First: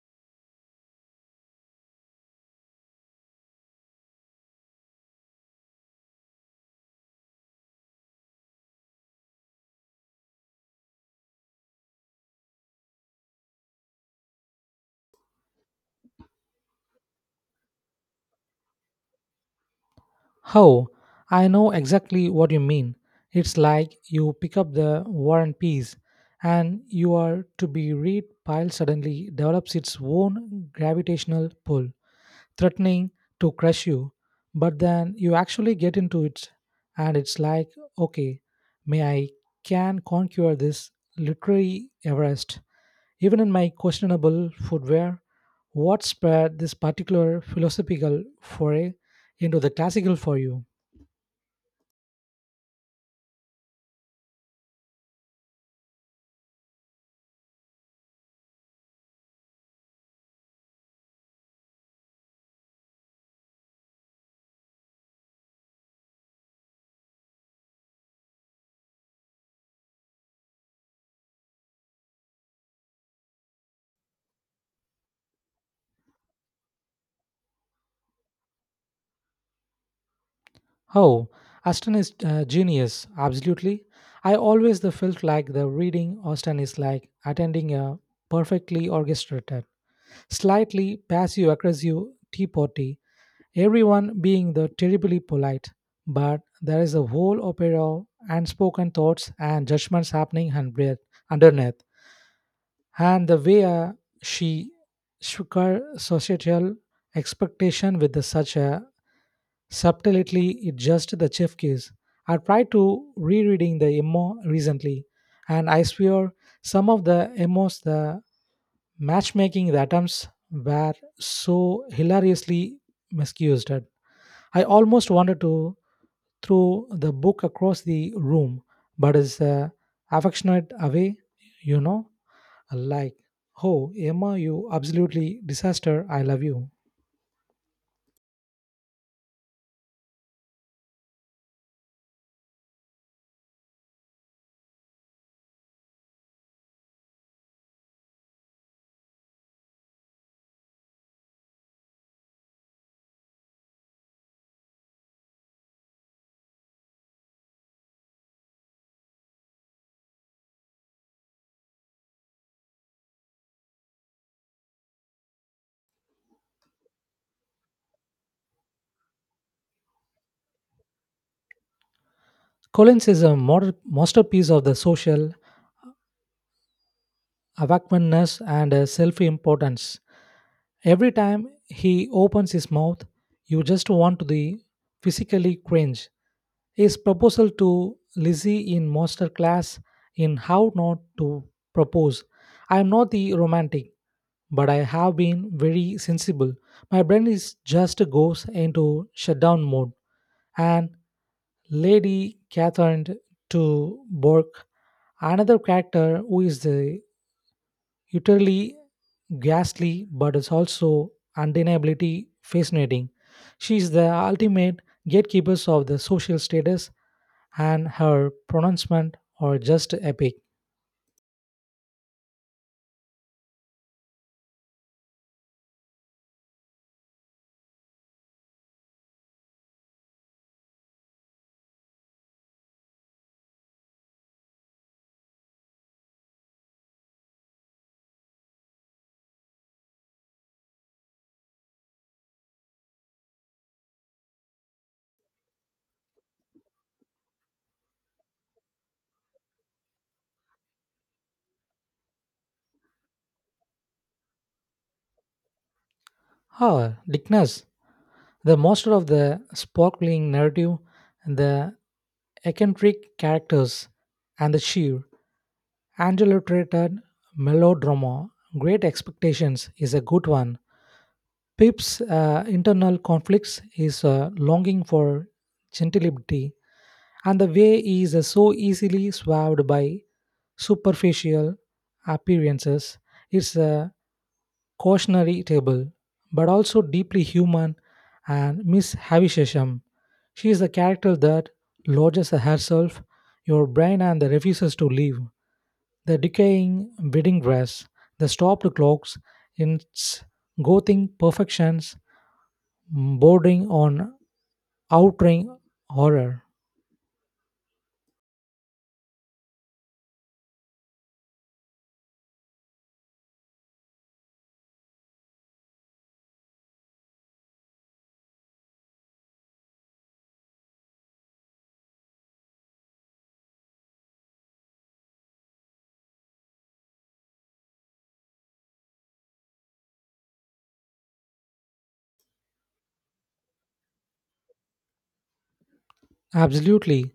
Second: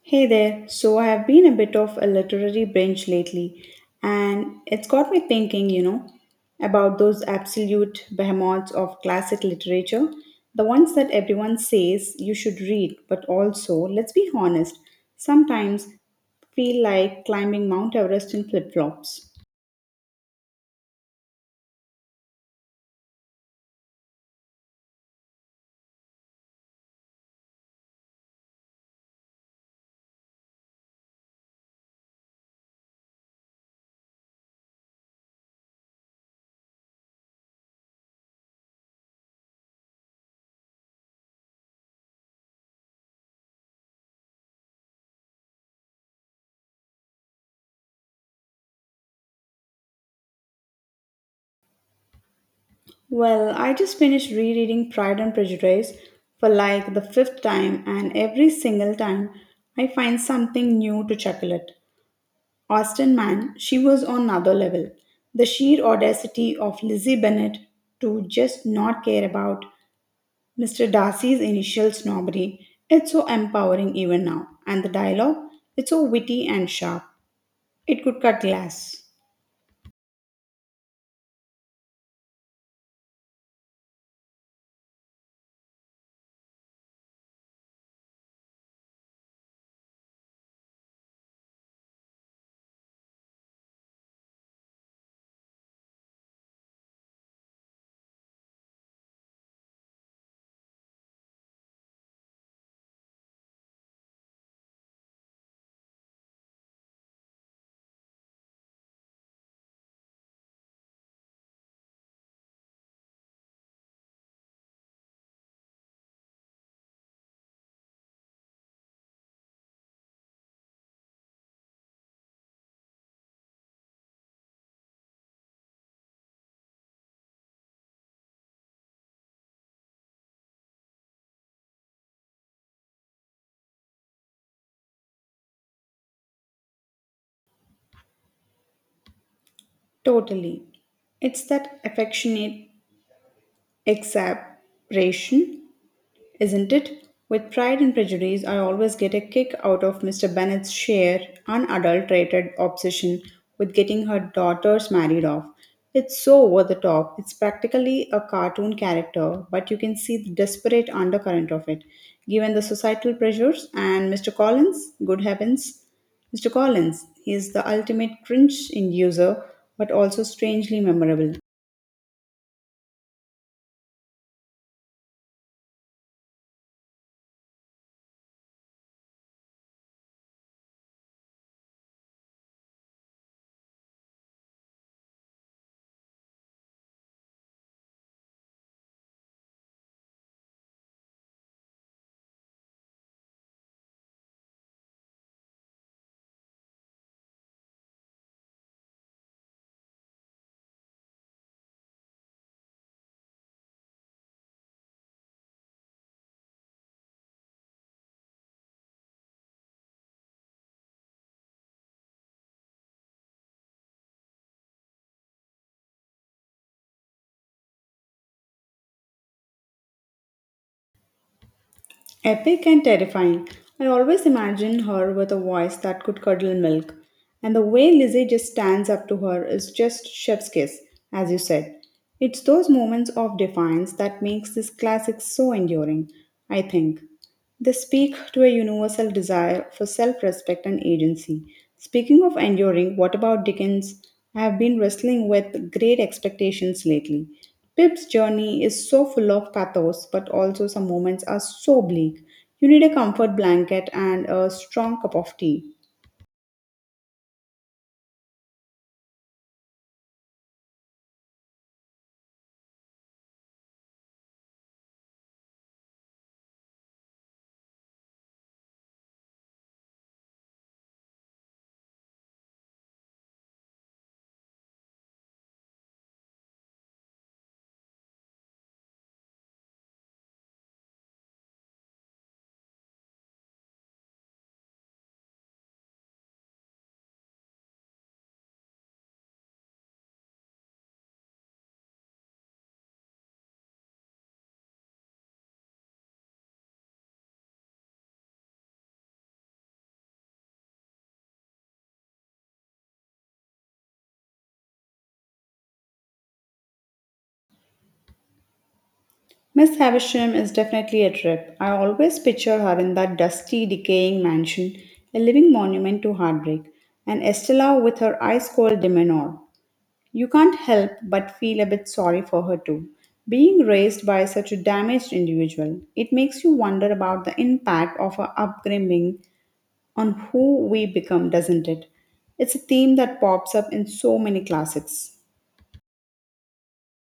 Hey there. So I have been a bit of a literary binge lately, and it's got me thinking, about those absolute behemoths of classic literature, the ones that everyone says you should read, but also, let's be honest, sometimes feel like climbing Mount Everest in flip-flops. Oh, I know exactly what you mean. It's like you pick up the War and Peace, and you are to be read pile suddenly develops its own gravitational pull, threatening to crush you. But then you actually get into it, and it's like, okay, may I can conquer this literary Everest, even in my questionable footwear. What spread this particular philosophical foray into the classical for you? Well, I just finished rereading Pride and Prejudice for like the fifth time, and every single time I find something new to chuckle at. Austin Man, she was on another level. The sheer audacity of Lizzie Bennett to just not care about Mr. Darcy's initial snobbery, it's so empowering even now. And the dialogue, it's so witty and sharp. It could cut glass. Oh, Aston is genius, absolutely. I always the felt like the reading Austin is like attending a perfectly orchestrated, slightly passive-aggressive tea party, everyone being the terribly polite, but there is a whole opera and spoken thoughts and judgments happening and breath underneath, and the way she shook her societal expectation with the such a subtlety it just the chef case. I tried to rereading the MO recently, and I swear some of the MOs, the matchmaking the attempts were so hilariously misused. I almost wanted to throw the book across the room, but it's a affectionate away, you know, like, oh, Emma, you absolutely disaster, I love you. Totally. It's that affectionate exasperation isn't it? With Pride and Prejudice, I always get a kick out of Mr. Bennet's sheer, unadulterated obsession with getting her daughters married off. It's so over the top. It's practically a cartoon character, but you can see the desperate undercurrent of it. Given the societal pressures and Mr. Collins, good heavens, Mr. Collins, he is the ultimate cringe inducer, but also strangely memorable. Collins is a modern masterpiece of the social awakeness and self importance. Every time he opens his mouth, you just want to the physically cringe. His proposal to Lizzie in master class in how not to propose. I am not the romantic, but I have been very sensible. My brain is just goes into shutdown mode. And Lady Catherine to Bork, another character who is the utterly ghastly, but it's also undeniably fascinating. She is the ultimate gatekeepers of the social status, and her pronouncement are just epic. Epic and terrifying. I always imagine her with a voice that could curdle milk. And the way Lizzie just stands up to her is just chef's kiss, as you said. It's those moments of defiance that makes this classic so enduring, I think. They speak to a universal desire for self respect and agency. Speaking of enduring, what about Dickens? I have been wrestling with great expectations lately. Pip's journey is so full of pathos, but also some moments are so bleak. You need a comfort blanket and a strong cup of tea. Ah, Dickness. The master of the sparkling narrative, the eccentric characters, and the sheer, adulterated melodrama, Great Expectations is a good one. Pip's internal conflicts, his longing for gentility, and the way he is so easily swayed by superficial appearances. It's a cautionary table, but also deeply human, and Miss Havisham. She is the character that lodges herself, your brain, and that refuses to leave. The decaying wedding dress, the stopped clocks, its gothing perfections, bordering on outraging horror. Miss Havisham is definitely a trip. I always picture her in that dusty, decaying mansion, a living monument to heartbreak, and Estella with her ice cold demeanor. You can't help but feel a bit sorry for her too. Being raised by such a damaged individual, it makes you wonder about the impact of our upbringing on who we become, doesn't it? It's a theme that pops up in so many classics. Absolutely,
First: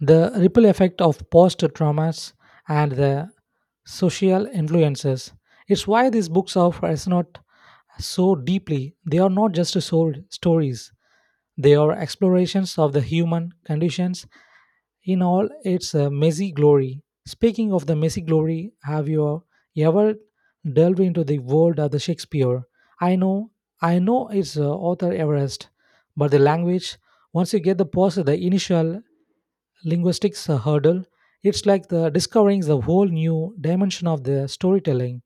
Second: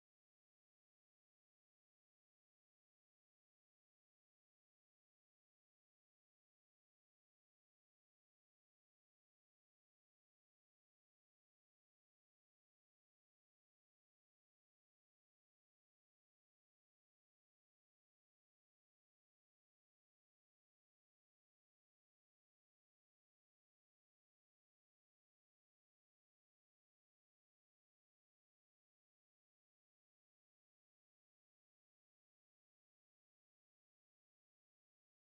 the ripple effect of post traumas and the social influences. It's why these books are resonate so deeply. They are not just sold stories, they are explorations of the human conditions in all its messy glory. Speaking of the messy glory, have you ever delved into the world of the Shakespeare? I know, I know it's author Everest, but the language, once you get the past the initial linguistics hurdle. It's like the discovering the whole new dimension of the storytelling.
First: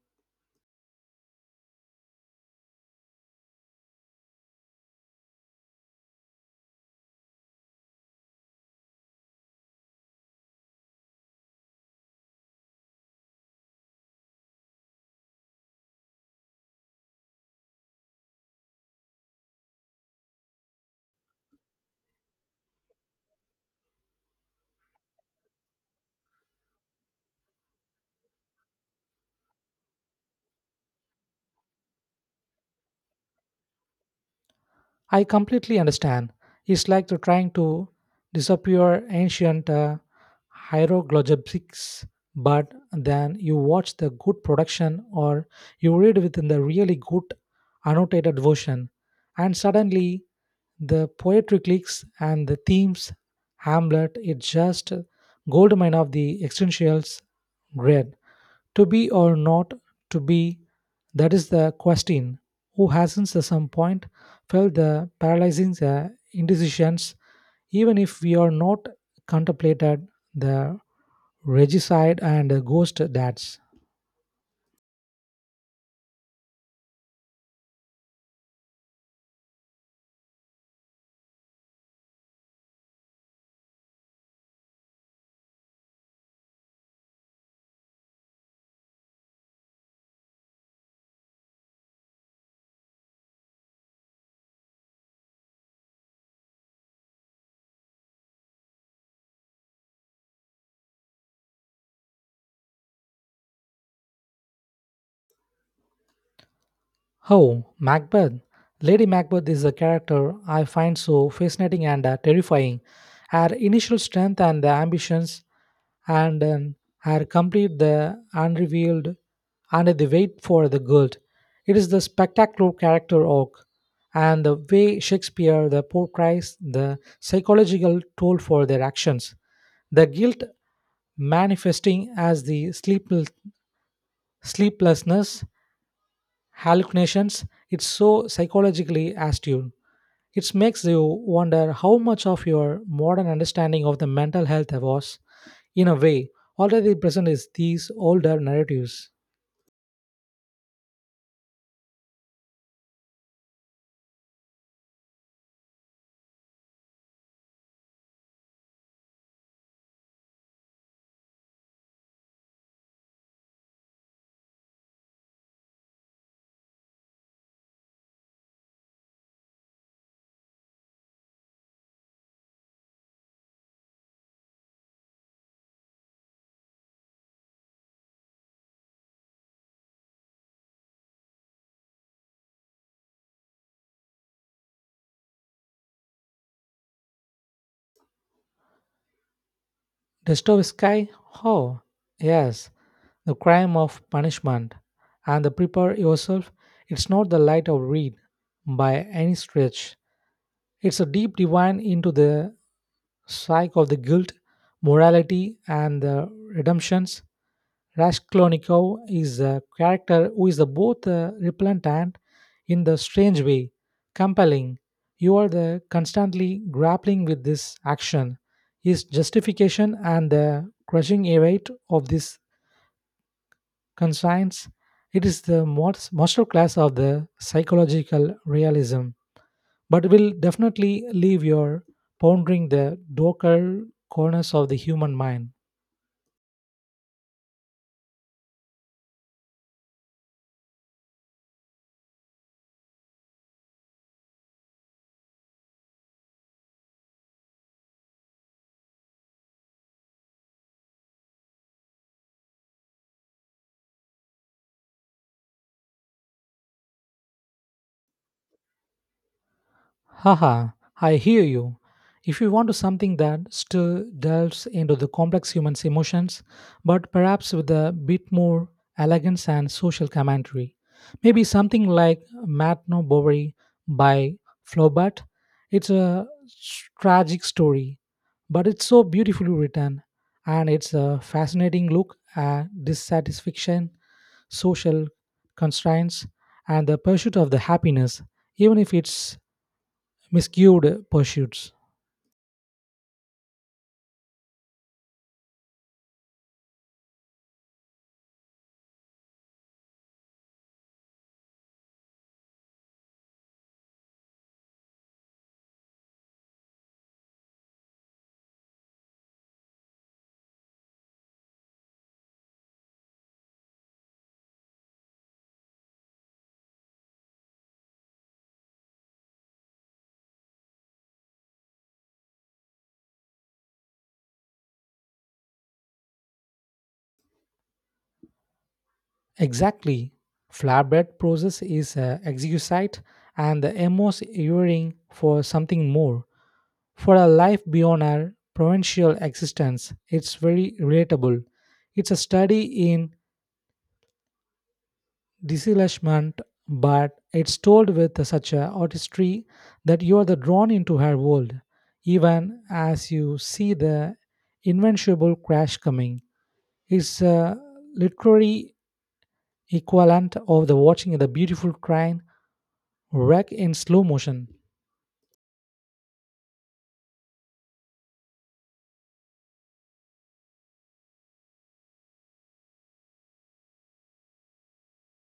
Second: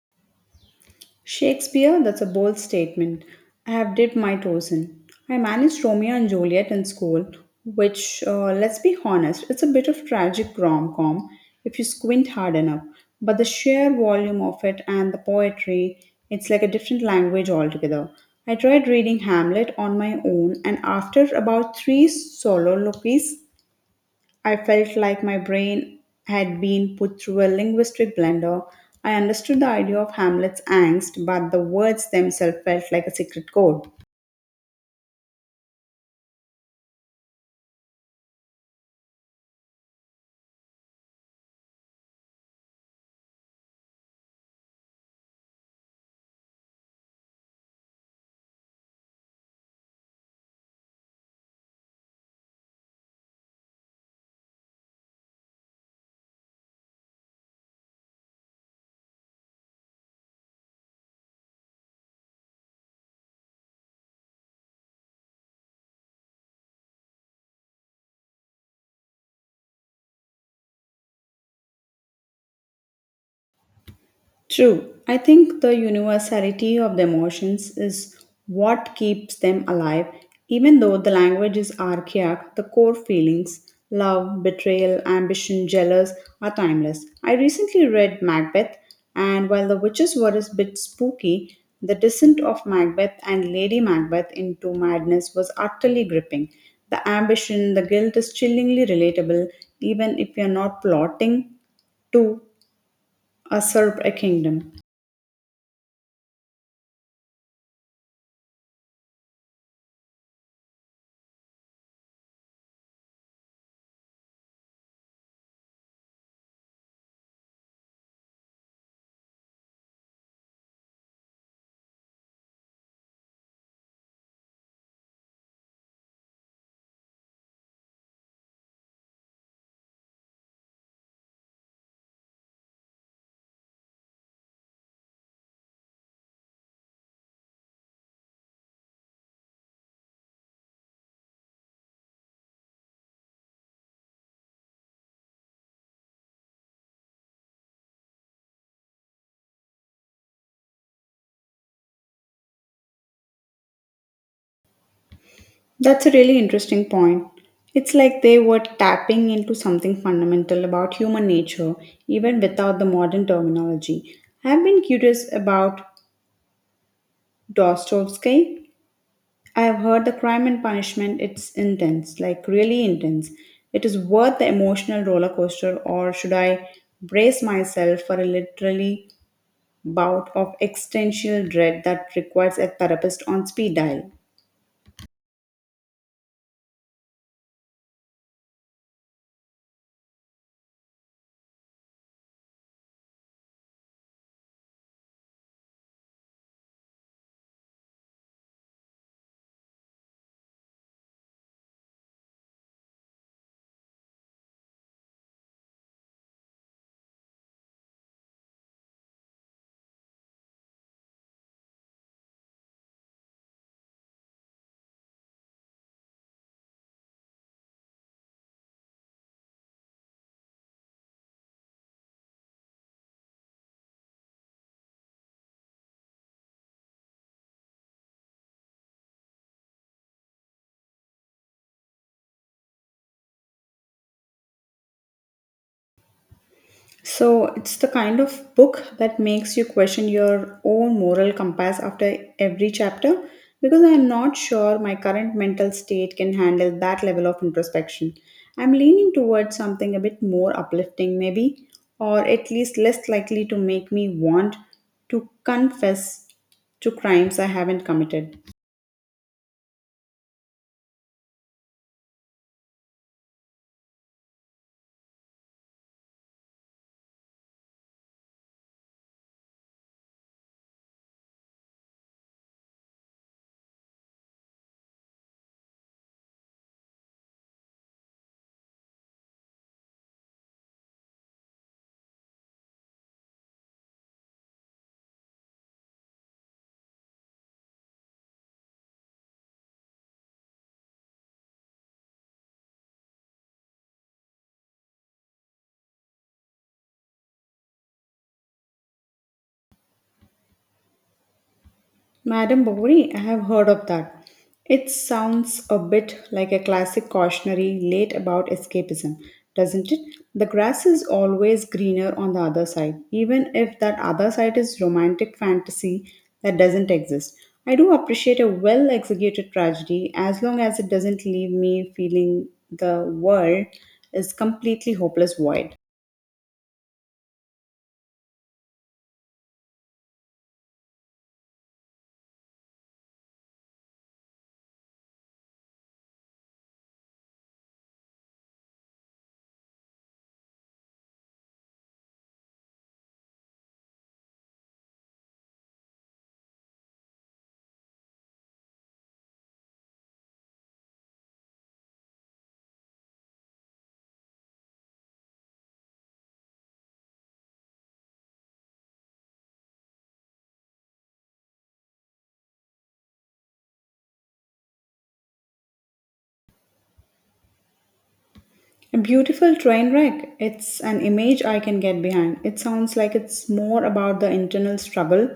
Shakespeare, that's a bold statement. I have dipped my toes in. I managed Romeo and Juliet in school, which, let's be honest, it's a bit of tragic rom com if you squint hard enough. But the sheer volume of it and the poetry, it's like a different language altogether. I tried reading Hamlet on my own, and after about three soliloquies, I felt like my brain had been put through a linguistic blender. I understood the idea of Hamlet's angst, but the words themselves felt like a secret code. I completely understand. It's like the trying to disappear ancient hieroglyphics, but then you watch the good production or you read within the really good annotated version, and suddenly the poetry clicks and the themes. Hamlet, it's just goldmine of the existentials great. To be or not to be, that is the question. Who hasn't at some point felt the paralyzing indecisions, even if we are not contemplated the regicide and the ghost dads? True. I think the universality of the emotions is what keeps them alive. Even though the language is archaic, the core feelings love, betrayal, ambition, jealous are timeless. I recently read Macbeth, and while the witches were a bit spooky, the descent of Macbeth and Lady Macbeth into madness was utterly gripping. The ambition, the guilt is chillingly relatable, even if you're not plotting to usurp a kingdom. Oh, Macbeth. Lady Macbeth is a character I find so fascinating and terrifying. Her initial strength and the ambitions and are complete the unrevealed and they wait for the gold. It is the spectacular character arc and the way Shakespeare the portrays the psychological toll for their actions. The guilt manifesting as the sleepless, sleeplessness, hallucinations, it's so psychologically astute. It makes you wonder how much of your modern understanding of the mental health was in a way, already present is these older narratives. That's a really interesting point. It's like they were tapping into something fundamental about human nature, even without the modern terminology. I've been curious about Dostoevsky. I've heard the crime and punishment, it's intense, like really intense. It is worth the emotional roller coaster, or should I brace myself for a literally bout of existential dread that requires a therapist on speed dial? Dostoevsky, oh, yes, the crime of punishment, and the prepare yourself. It's not the light of read by any stretch. It's a deep divine into the strike of the guilt, morality and the redemptions. Raskolnikov is a character who is both repellent and, in the strange way, compelling. You are the constantly grappling with this action, his justification, and the crushing weight of this conscience. It is the most masterclass of the psychological realism but will definitely leave your pondering the darker corners of the human mind. So it's the kind of book that makes you question your own moral compass after every chapter because I'm not sure my current mental state can handle that level of introspection. I'm leaning towards something a bit more uplifting, maybe, or at least less likely to make me want to confess to crimes I haven't committed. Haha, I hear you. If you want to something that still delves into the complex human's emotions, but perhaps with a bit more elegance and social commentary, maybe something like Matno Bovary by Flaubert. It's a tragic story, but it's so beautifully written, and it's a fascinating look at dissatisfaction social constraints, and the pursuit of the happiness, even if it's miscued pursuits. Madam Bovary, I have heard of that. It sounds a bit like a classic cautionary late about escapism, doesn't it? The grass is always greener on the other side, even if that other side is romantic fantasy that doesn't exist. I do appreciate a well executed tragedy as long as it doesn't leave me feeling the world is completely hopeless void. Exactly. Flatbread process is a exquisite and the emos yearning for something more, for a life beyond our provincial existence. It's very relatable. It's a study in disillusionment, but it's told with such a artistry that you are the drawn into her world, even as you see the invincible crash coming. It's a literary equivalent of the watching the beautiful train wreck in slow motion. A beautiful train wreck. It's an image I can get behind. It sounds like it's more about the internal struggle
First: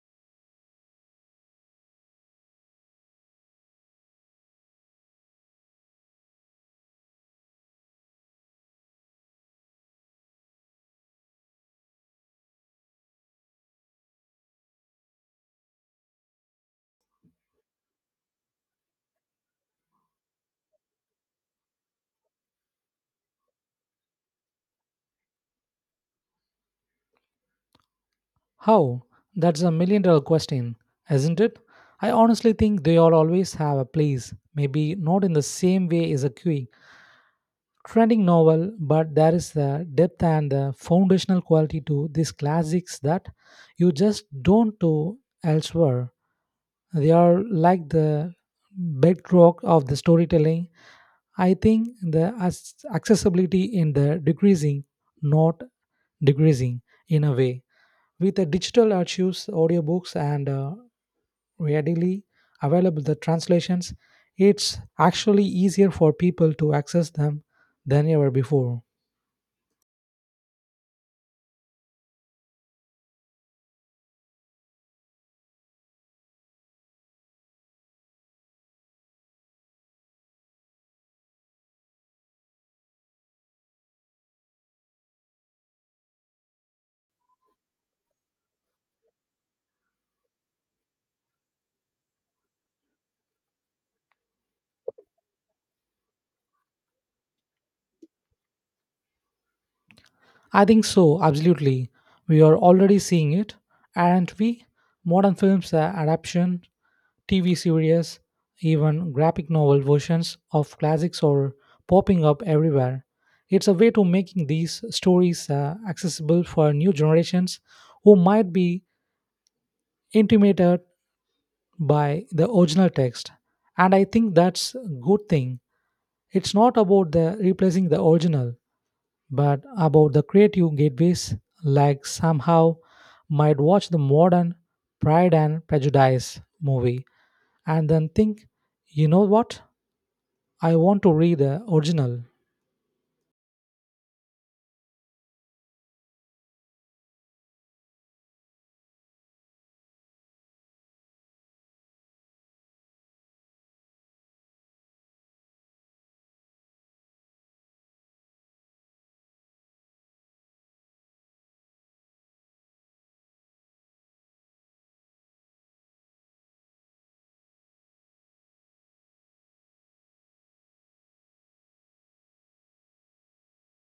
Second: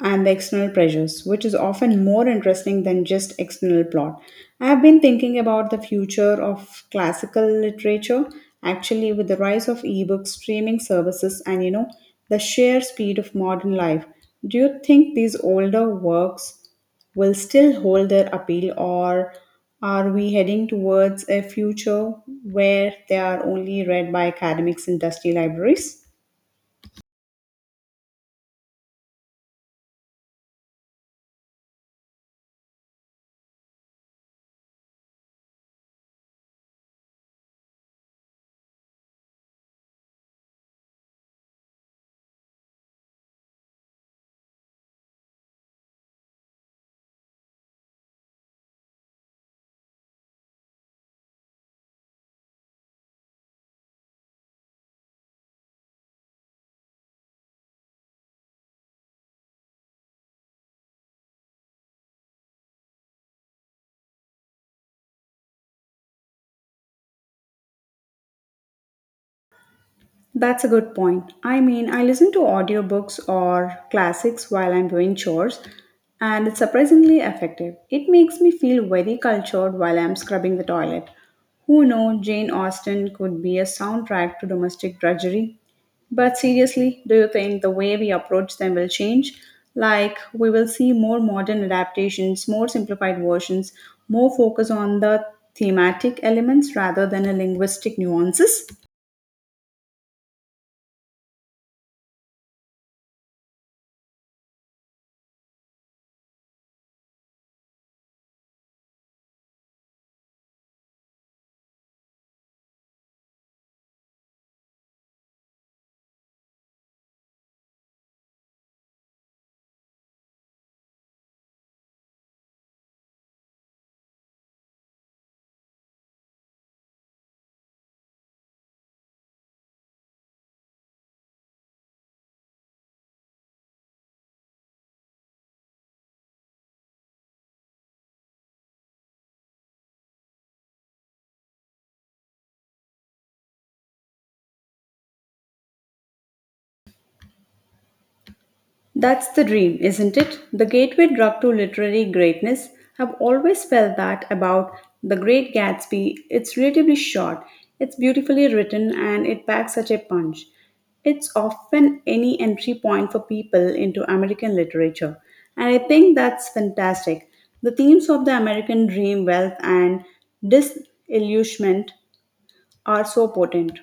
and the external pressures, which is often more interesting than just external plot. I have been thinking about the future of classical literature actually with the rise of ebooks, streaming services, and the sheer speed of modern life. Do you think these older works will still hold their appeal, or are we heading towards a future where they are only read by academics and dusty libraries? How? That's $1 million question, isn't it? I honestly think they all always have a place, maybe not in the same way as a queue trending novel, but there is the depth and the foundational quality to these classics that you just don't do elsewhere. They are like the bedrock of the storytelling. I think the accessibility in the decreasing, not decreasing in a way. With the digital archives, audiobooks, and readily available the translations, it's actually easier for people to access them than ever before. That's a good point. I mean, I listen to audiobooks or classics while I'm doing chores, and it's surprisingly effective. It makes me feel very cultured while I'm scrubbing the toilet. Who knows, Jane Austen could be a soundtrack to domestic drudgery. But seriously, do you think the way we approach them will change? Like, we will see more modern adaptations, more simplified versions, more focus on the thematic elements rather than the linguistic nuances? I think so, absolutely. We are already seeing it, and we modern films, adaptation, TV series, even graphic novel versions of classics are popping up everywhere. It's a way to making these stories accessible for new generations who might be intimidated by the original text. And I think that's a good thing. It's not about the replacing the original, but about the creative gateways like somehow might watch the modern pride and prejudice movie and then think you know what I want to read the original That's the dream, isn't it? The gateway drug to literary greatness. I've always felt that about The Great Gatsby. It's relatively short, it's beautifully written, and it packs such a punch. It's often any entry point for people into American literature, and I think that's fantastic. The themes of the American dream, wealth, and disillusionment are so potent.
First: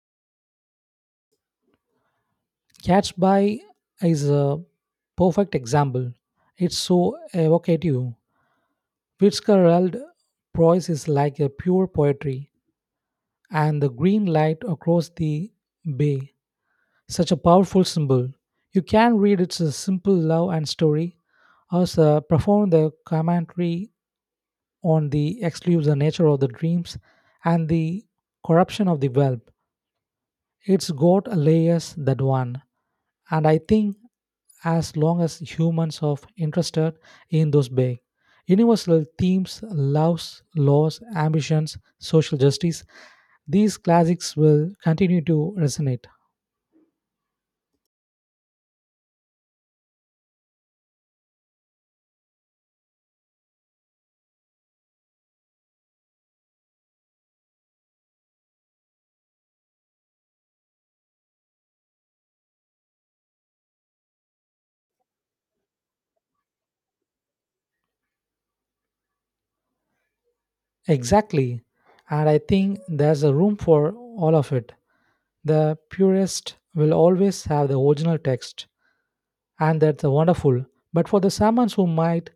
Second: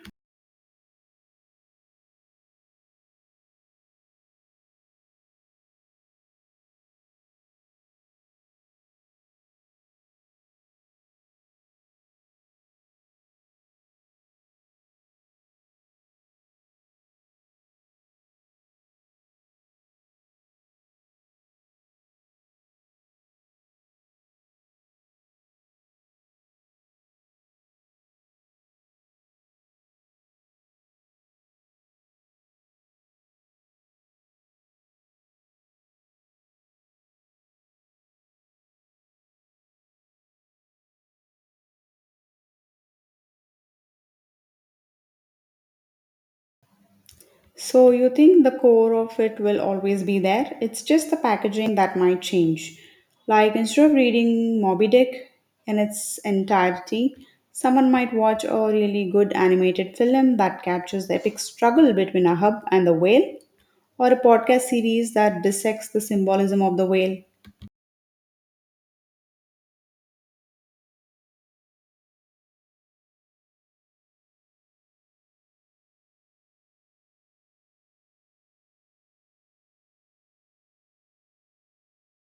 catch by is a perfect example it's so evocative fitzgerald prose is like a pure poetry and the green light across the bay such a powerful symbol. You can read its simple love and story, as perform the commentary on the exclusive nature of the dreams and the corruption of the web. It's got layers that one, and I think as long as humans are interested in those big universal themes, loves, laws, ambitions, social justice, these classics will continue to resonate. So you think the core of it will always be there? It's just the packaging that might change. Like instead of reading Moby Dick in its entirety, someone might watch a really good animated film that captures the epic struggle between Ahab and the whale, or a podcast series that dissects the symbolism of the whale. Exactly. And I think there's a room for all of it. The purist will always have the original text, and that's wonderful. But for the someone who might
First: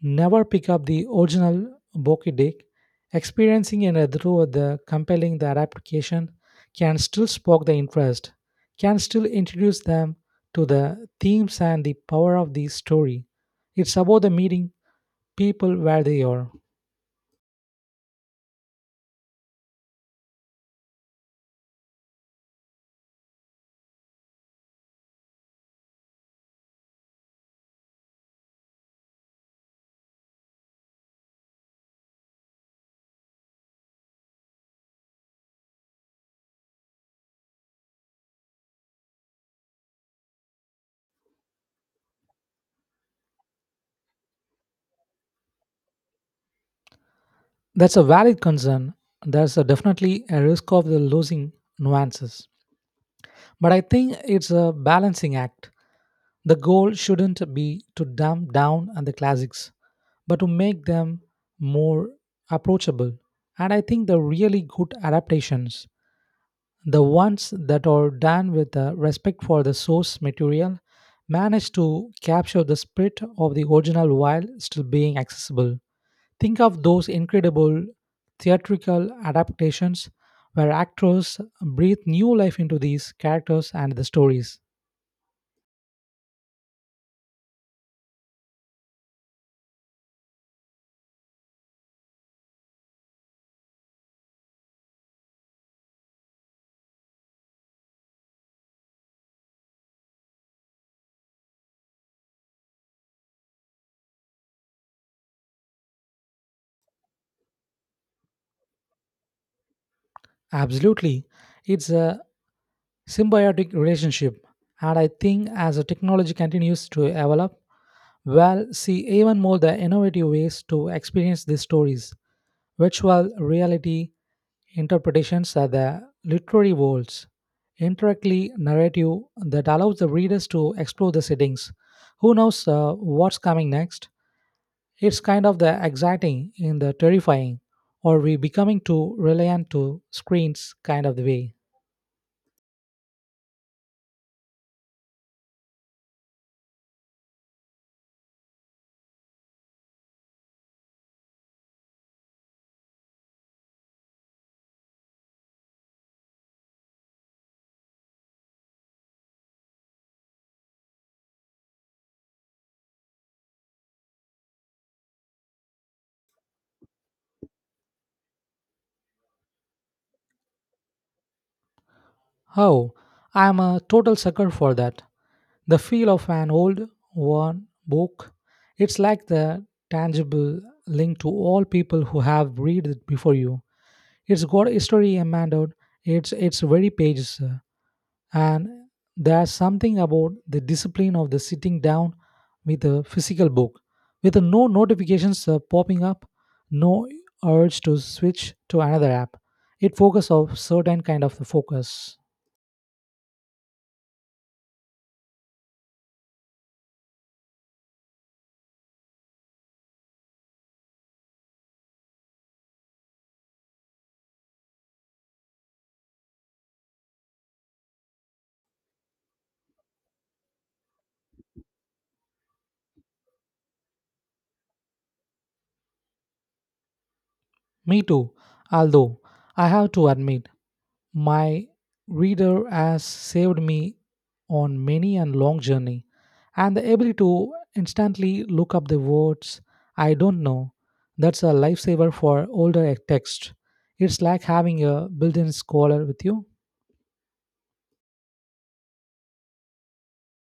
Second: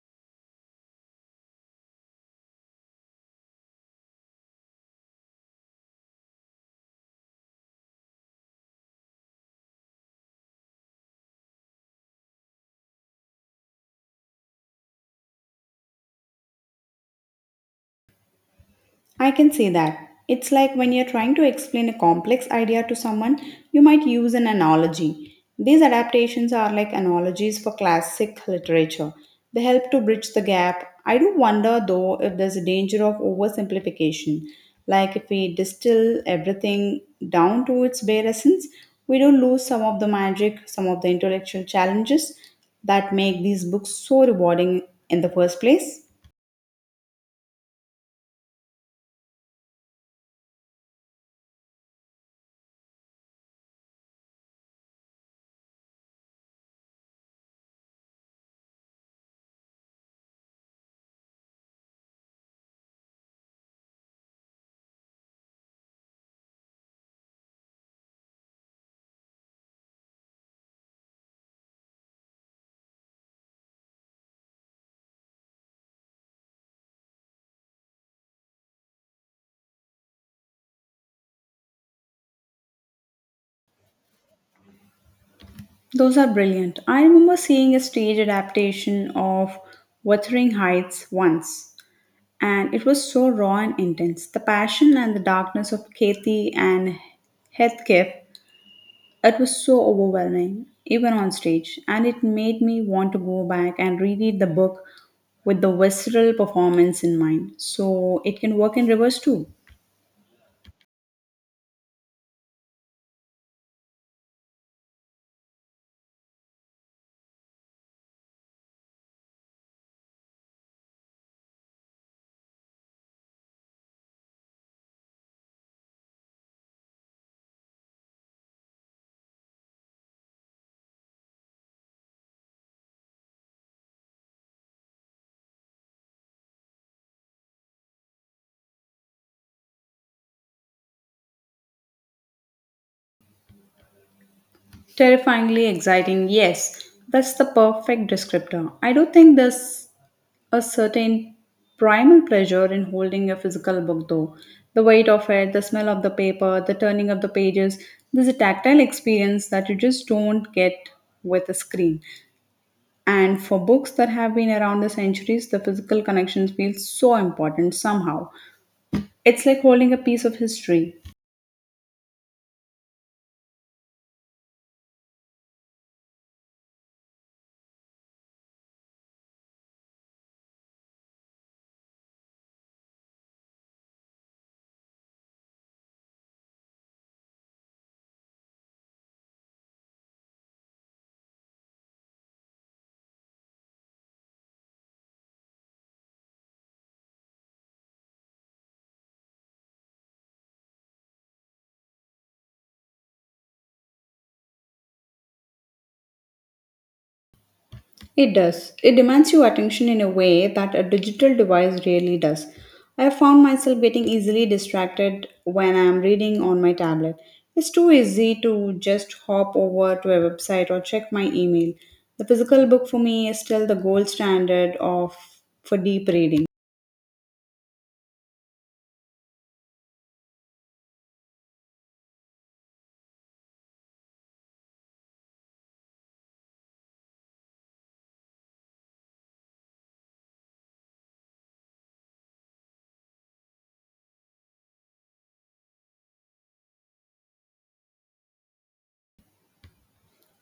never pick up the original Boki Dick, experiencing it through the compelling the adaptation can still spark the interest, can still introduce them to the themes and the power of the story. It's about the meeting people where they are. I can see that. It's like when you're trying to explain a complex idea to someone, you might use an analogy. These adaptations are like analogies for classic literature. They help to bridge the gap. I do wonder though if there's a danger of oversimplification. Like if we distill everything down to its bare essence, we do lose some of the magic, some of the intellectual challenges that make these books so rewarding in the first place. That's a valid concern. There's a definitely a risk of the losing nuances. But I think it's a balancing act. The goal shouldn't be to dumb down on the classics, but to make them more approachable. And I think the really good adaptations, the ones that are done with a respect for the source material, manage to capture the spirit of the original while still being accessible. Think of those incredible theatrical adaptations where actors breathe new life into these characters and the stories. Those are brilliant. I remember seeing a stage adaptation of Wuthering Heights once, and it was so raw and intense. The passion and the darkness of Kathy and Heathcliff, it was so overwhelming, even on stage, and it made me want to go back and reread the book with the visceral performance in mind. So it can work in reverse too. Absolutely. It's a symbiotic relationship. And I think as the technology continues to develop, we'll see even more the innovative ways to experience these stories. Virtual reality, interpretations are the literary worlds, indirectly narrative that allows the readers to explore the settings. Who knows what's coming next? It's kind of the exciting in the terrifying, or we becoming too reliant to screens kind of the way. Terrifyingly exciting, yes. That's the perfect descriptor. I do think this a certain primal pleasure in holding a physical book, though. The weight of it, the smell of the paper, the turning of the pages. There's a tactile experience that you just don't get with a screen. And for books that have been around the centuries, the physical connections feel so important somehow. It's like holding a piece of history. Oh, I'm a total sucker for that. The feel of an old, worn book. It's like the tangible link to all people who have read it before you. It's got a story, Amanda. It's very pages, and there's something about the discipline of the sitting down with a physical book, with no notifications popping up, no urge to switch to another app. It focus of certain kind of focus. It does. It demands your attention in a way that a digital device rarely does. I have found myself getting easily distracted when I am reading on my tablet. It's too easy to just hop over to a website or check my email. The physical book for me is still the gold standard of for deep reading. Me too. Although I have to admit, my reader has saved me on many and long journey, and the ability to instantly look up the words I don't know, that's a lifesaver for older text. It's like having a built in scholar with you.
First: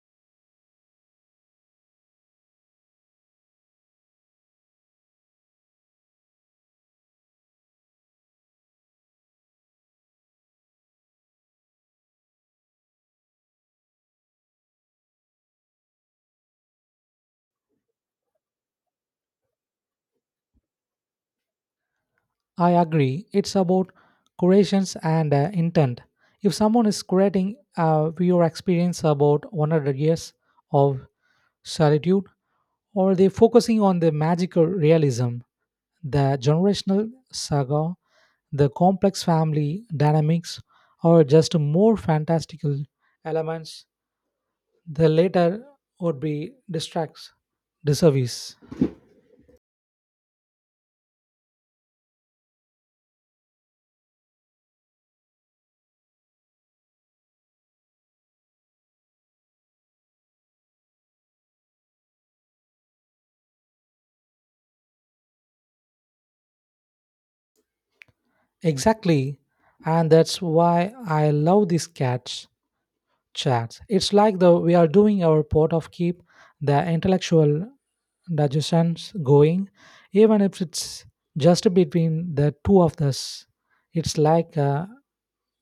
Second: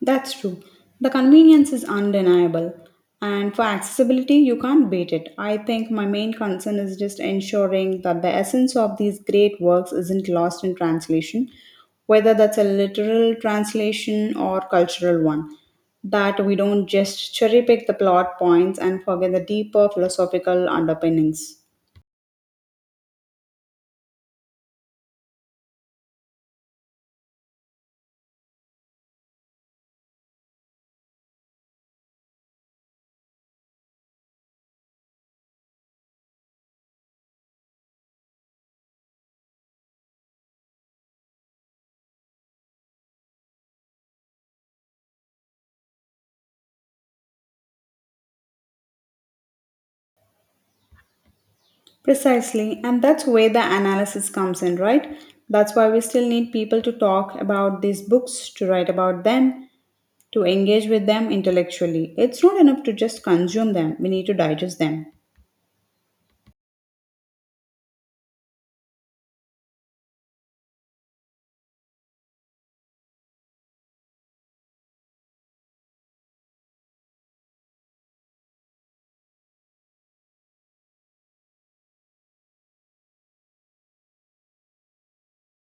That's true. The convenience is undeniable. And for accessibility, you can't beat it. I think my main concern is just ensuring that the essence of these great works isn't lost in translation, whether that's a literal translation or cultural one. That we don't just cherry pick the plot points and forget the deeper philosophical underpinnings. I agree. It's about curations and intent. If someone is curating your experience about 100 years of solitude, or they focusing on the magical realism, the generational saga, the complex family dynamics, or just more fantastical elements? The latter would be distracts, disservice. Precisely, and that's where the analysis comes in, right? That's why we still need people to talk about these books, to write about them, to engage with them intellectually. It's not enough to just consume them, we need to digest them. Exactly, and that's why I love these catch chats. It's like the we are doing our part of keep the intellectual discussions going, even if it's just between the two of us. It's like a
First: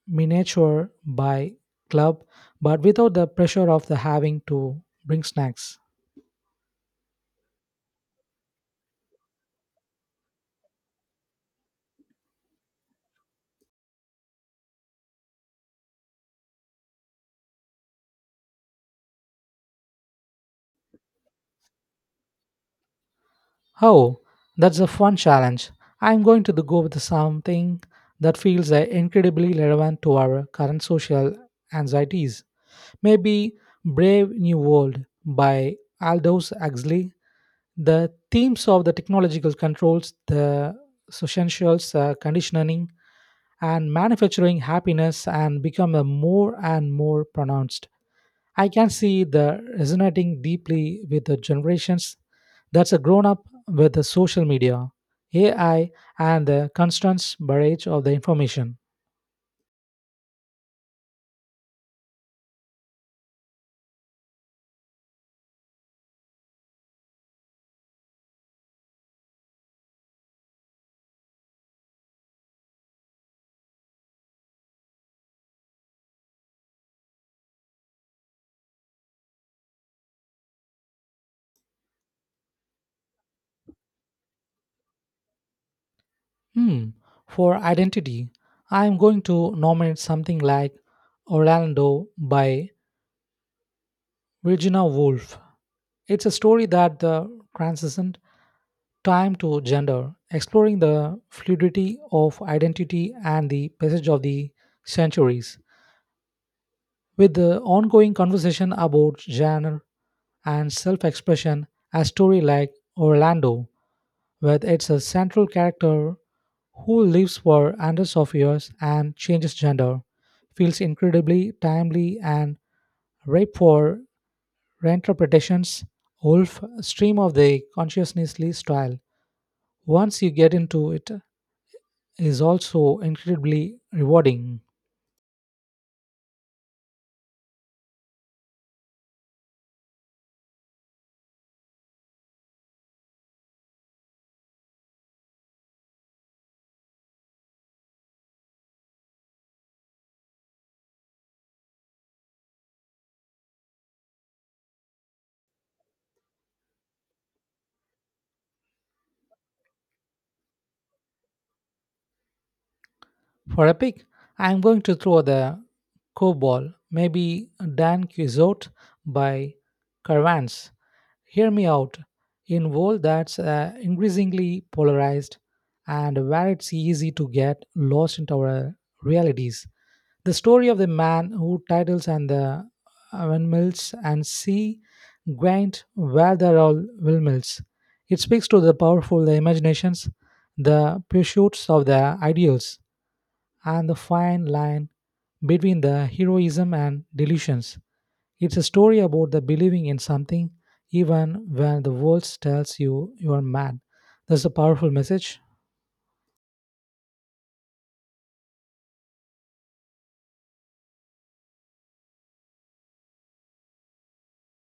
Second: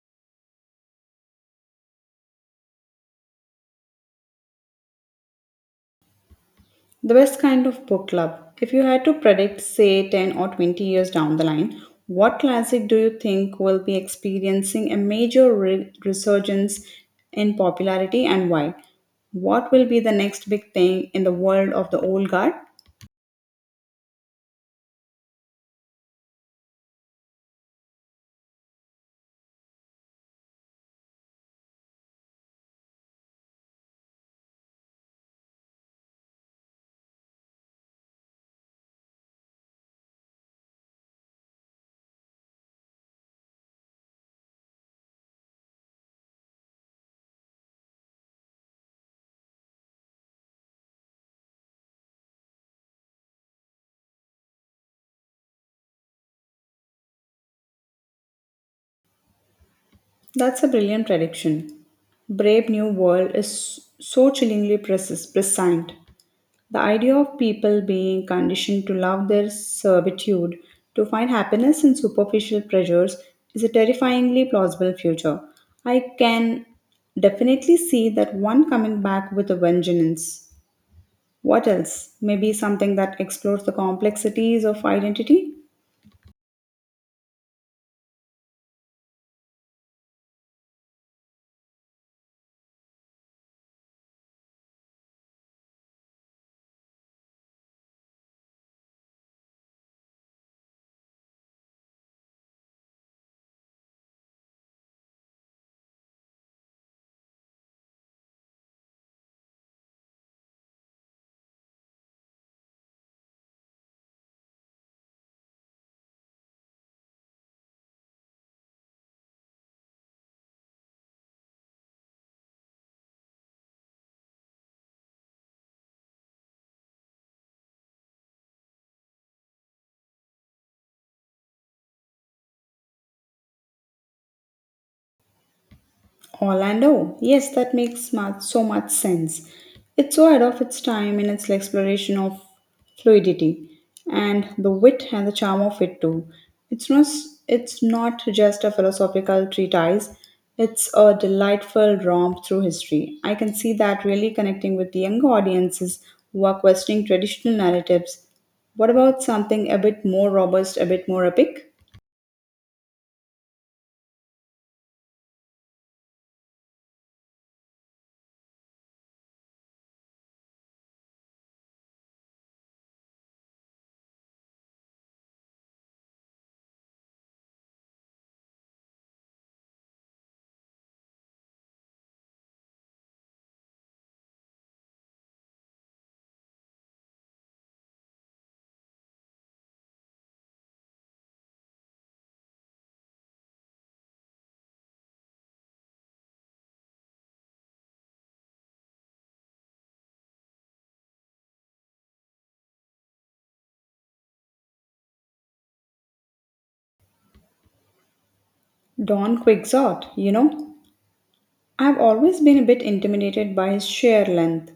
miniature by club, but without the pressure of the having to bring snacks. The best kind of book club. If you had to predict, say, 10 or 20 years down the line, what classic do you think will be experiencing a major resurgence in popularity and why? What will be the next big thing in the world of the old guard? Oh, that's a fun challenge. I'm going go with something that feels incredibly relevant to our current social anxieties. Maybe Brave New World by Aldous Huxley the themes of the technological controls, the socientials, conditioning, and manufacturing happiness and become a more and more pronounced. I can see the resonating deeply with the generations that's a grown up with the social media, AI, and the constant barrage of the information. That's a brilliant prediction. Brave New World is so chillingly prescient. The idea of people being conditioned to love their servitude, to find happiness in superficial pleasures, is a terrifyingly plausible future. I can definitely see that one coming back with a vengeance. What else? Maybe something that explores the complexities of identity? Hmm. For identity, I am going to nominate something like Orlando by Virginia Woolf. It's a story that the transcends time to gender, exploring the fluidity of identity and the passage of the centuries. With the ongoing conversation about genre and self expression, a story like Orlando, where it's a central character who lives for hundreds of years and changes gender, feels incredibly timely and ripe for reinterpretations. Wolf stream of the consciousnessly style. Once you get into it is also incredibly rewarding. Orlando. Yes, that makes smart, so much sense. It's so ahead of its time in its exploration of fluidity and the wit and the charm of it too. It's not, it's not just a philosophical treatise. It's a delightful romp through history. I can see that really connecting with the younger audiences who are questioning traditional narratives. What about something a bit more robust, a bit more epic? For a pick, I am going to throw the COBOL, maybe Dan Quixote by Caravans. Hear me out. In world that's increasingly polarized and where it's easy to get lost into our realities, the story of the man who titles and the windmills and sea grant where there are windmills. It speaks to the powerful imaginations, the pursuits of the ideals, and the fine line between the heroism and delusions. It's a story about the believing in something even when the world tells you you are mad. That's a powerful message. Don Quixote, you know, I've always been a bit intimidated by his sheer length,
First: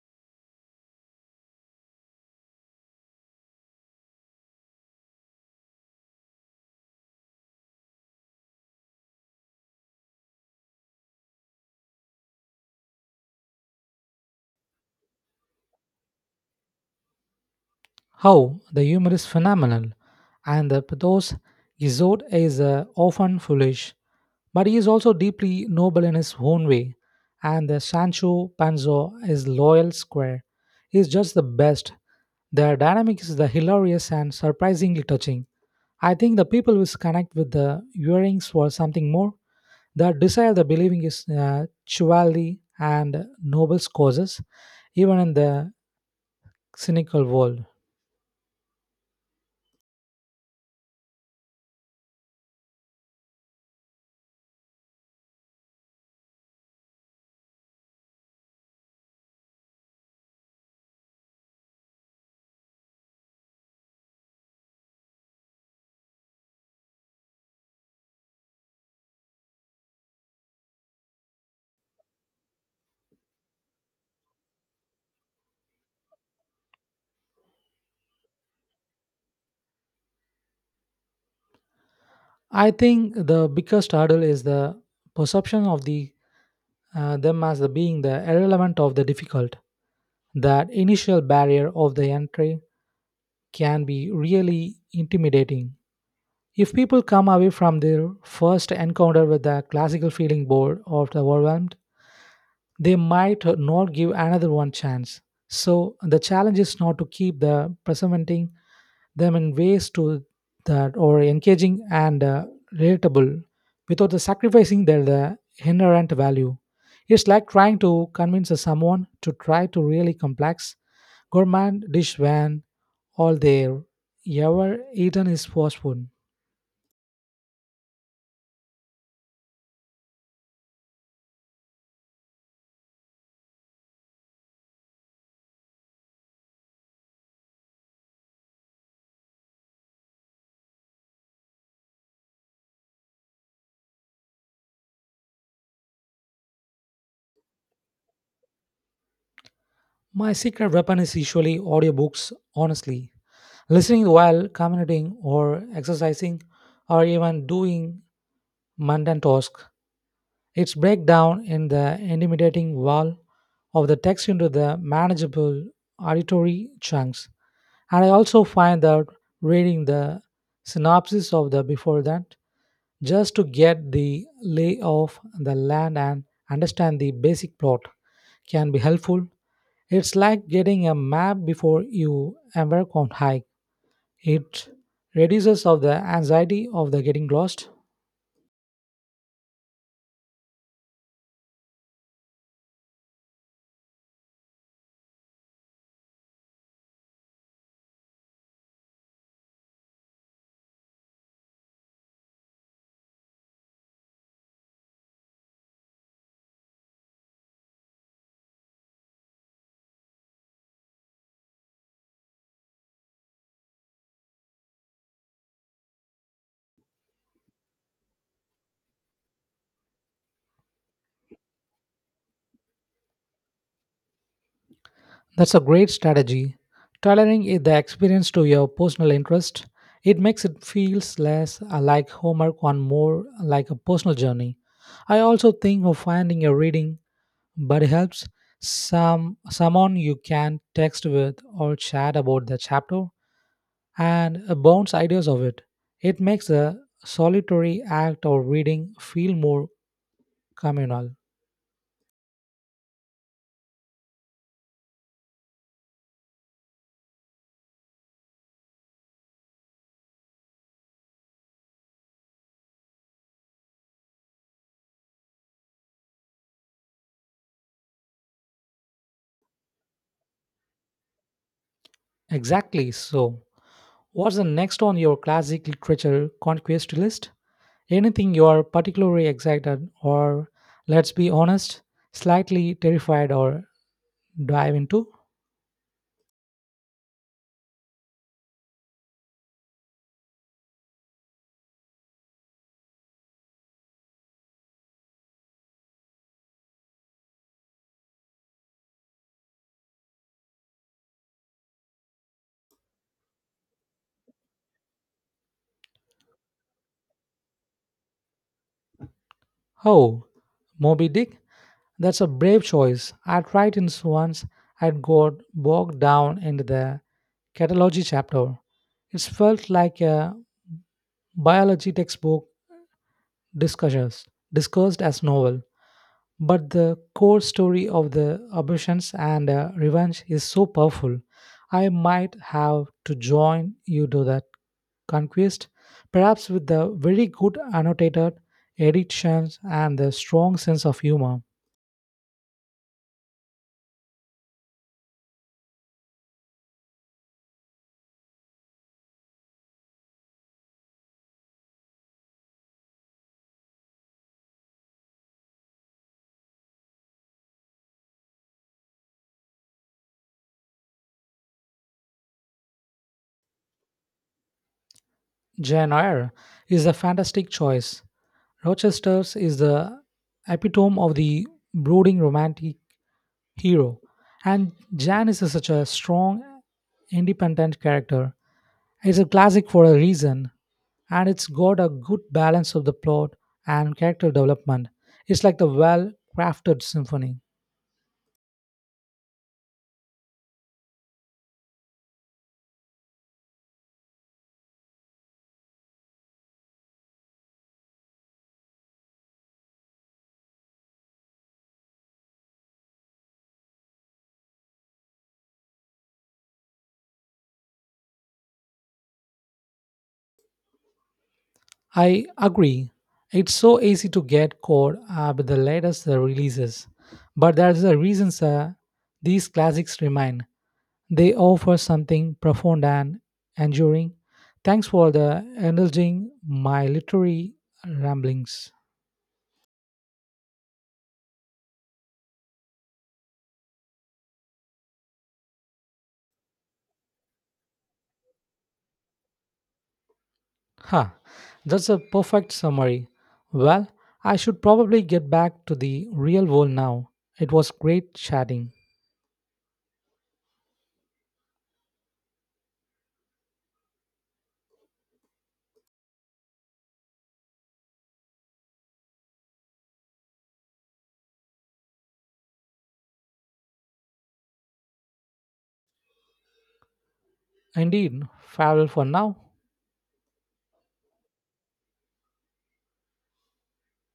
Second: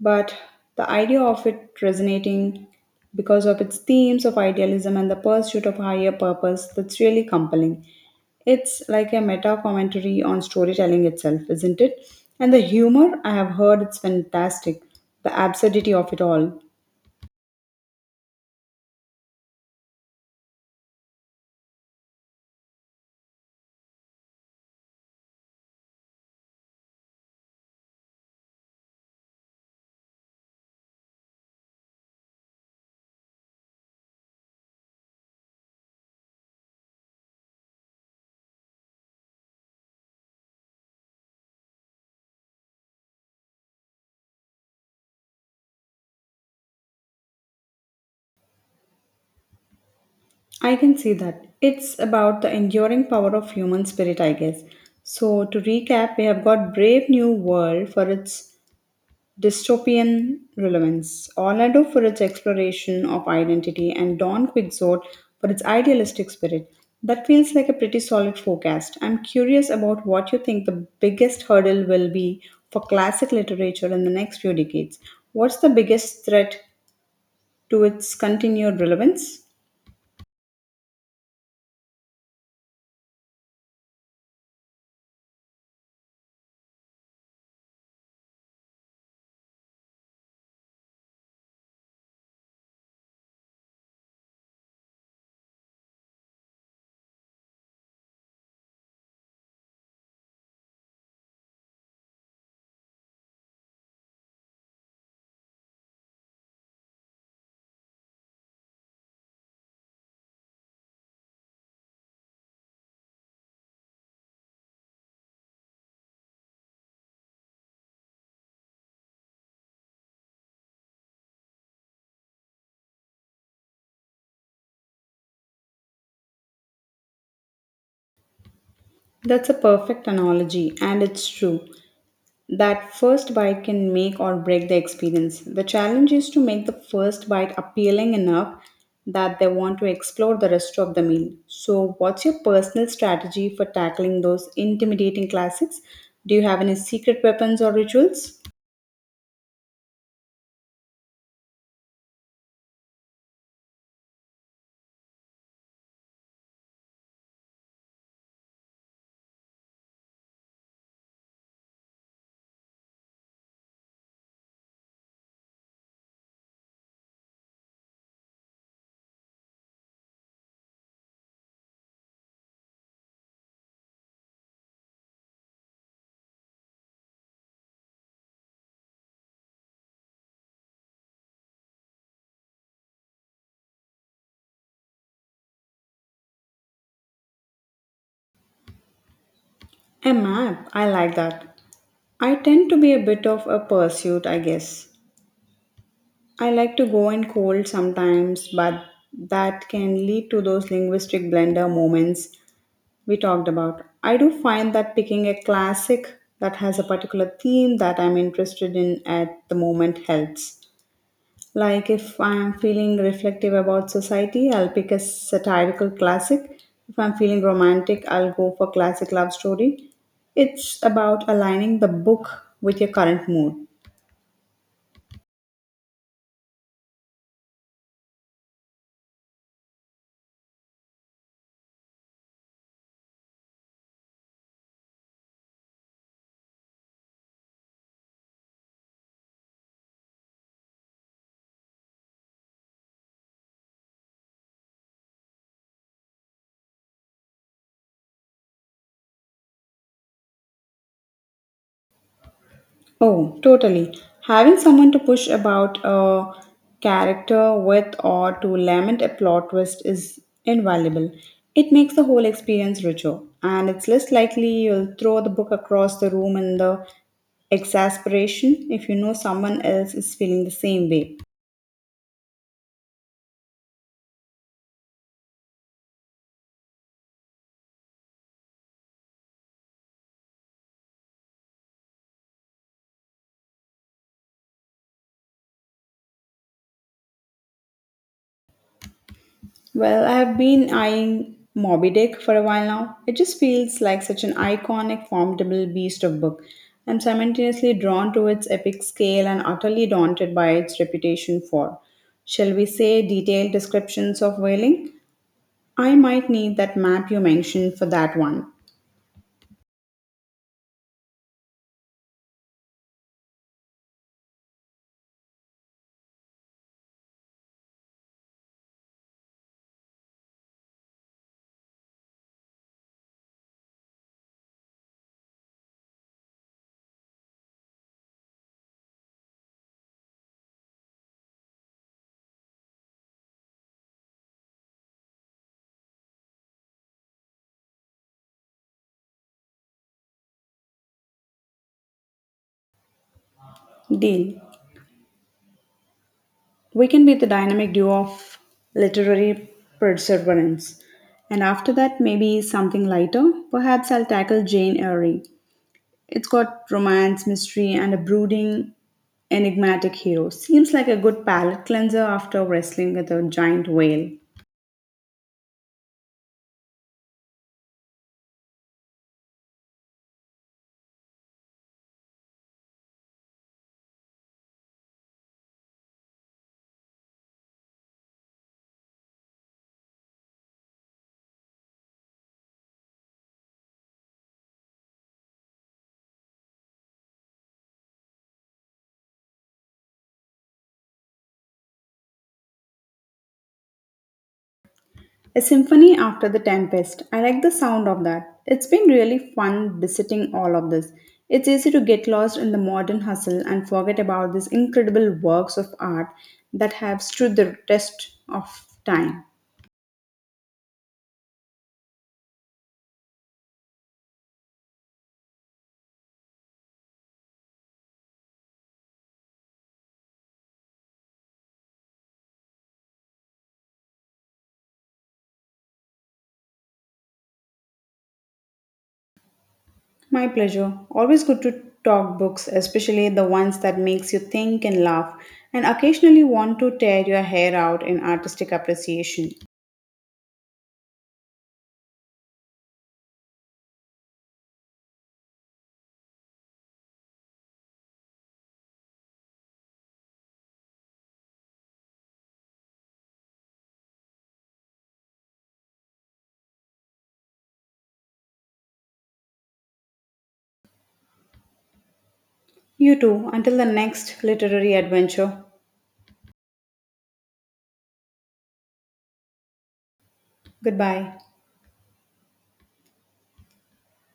but the idea of it resonating because of its themes of idealism and the pursuit of higher purpose that's really compelling. It's like a meta commentary on storytelling itself, isn't it? And the humor, I have heard it's fantastic, the absurdity of it all. How the humor is phenomenal, and the pathos Isolde is often foolish, but he is also deeply noble in his own way. And the Sancho Panza is loyal square. He is just the best. Their dynamic is the hilarious and surprisingly touching. I think the people will connect with the earrings for something more. That desire, the believing is chivalry and noble causes, even in the cynical world. I can see that. It's about the enduring power of human spirit, I guess. So, to recap, we have got Brave New World for its dystopian relevance. Orlando for its exploration of identity and Don Quixote for its idealistic spirit. That feels like a pretty solid forecast. I'm curious about what you think the biggest hurdle will be for classic literature in the next few decades. What's the biggest threat to its continued relevance? I think the biggest hurdle is the perception of the them as the being the irrelevant of the difficult. That initial barrier of the entry can be really intimidating. If people come away from their first encounter with the classical feeling bored or overwhelmed, they might not give another one chance. So the challenge is not to keep the presenting them in ways to that or engaging and relatable without the sacrificing their the inherent value. It's like trying to convince someone to try to really complex gourmand dish when all they ever eaten is fast food. That's a perfect analogy, and it's true. That first bite can make or break the experience. The challenge is to make the first bite appealing enough that they want to explore the rest of the meal. So, what's your personal strategy for tackling those intimidating classics? Do you have any secret weapons or rituals? My secret weapon is usually audiobooks, honestly. Listening while commuting or exercising or even doing mundane tasks, it's break down in the intimidating wall of the text into the manageable auditory chunks. And I also find that reading the synopsis of the before that just to get the lay of the land and understand the basic plot can be helpful. It's like getting a map before you embark on hike. It reduces of the anxiety of the getting lost. A map, I like that. I tend to be a bit of a pursuit, I guess. I like to go in cold sometimes, but that can lead to those linguistic blender moments we talked about. I do find that picking a classic that has a particular theme that I'm interested in at the moment helps. Like if I'm feeling reflective about society, I'll pick a satirical classic. If I'm feeling romantic, I'll go for classic love story. It's about aligning the book with your current mood. That's a great strategy. Tailoring the experience to your personal interest, it makes it feels less like homework and more like a personal journey. I also think of finding a reading buddy helps someone you can text with or chat about the chapter and bounce ideas of it. It makes the solitary act of reading feel more communal. Oh, totally. Having someone to push about a character with or to lament a plot twist is invaluable. It makes the whole experience richer, and it's less likely you'll throw the book across the room in the exasperation if you know someone else is feeling the same way. Exactly so. What's the next on your classic literature conquest list? Anything you're particularly excited or, let's be honest, slightly terrified or dive into? Well, I have been eyeing Moby Dick for a while now. It just feels like such an iconic, formidable beast of book. I'm simultaneously drawn to its epic scale and utterly daunted by its reputation for, shall we say, detailed descriptions of whaling. I might need that map you mentioned for that one. Oh, Moby Dick? That's a brave choice. I tried it once. I got bogged down in the catalogy chapter. It felt like a biology textbook discussions, discussed as novel. But the core story of the abortions and revenge is so powerful. I might have to join you to that conquest, perhaps with the very good annotated editions and the strong sense of humor. Deal. We can be the dynamic duo of literary perseverance. And after that, maybe something lighter. Perhaps I'll tackle Jane Eyre. It's got romance, mystery, and a brooding, enigmatic hero. Seems like a good palate cleanser after wrestling with a giant whale. Jane Eyre is a fantastic choice. Rochester's is the epitome of the brooding romantic hero, and Jan is such a strong, independent character. It's a classic for a reason. And it's got a good balance of the plot and character development. It's like the well crafted symphony. A symphony after the tempest. I like the sound of that. It's been really fun visiting all of this. It's easy to get lost in the modern hustle and forget about these incredible works of art that have stood the test of time. I agree. It's so easy to get caught up with the latest releases, but there's a reason sir, these classics remain. They offer something profound and enduring. Thanks for the indulging my literary ramblings. My pleasure. Always good to talk books, especially the ones that makes you think and laugh and occasionally want to tear your hair out in artistic appreciation. Ha, that's a perfect summary. Well, I should probably get back to the real world now. It was great chatting. You too. Until the next literary adventure. Indeed, farewell for now. Goodbye.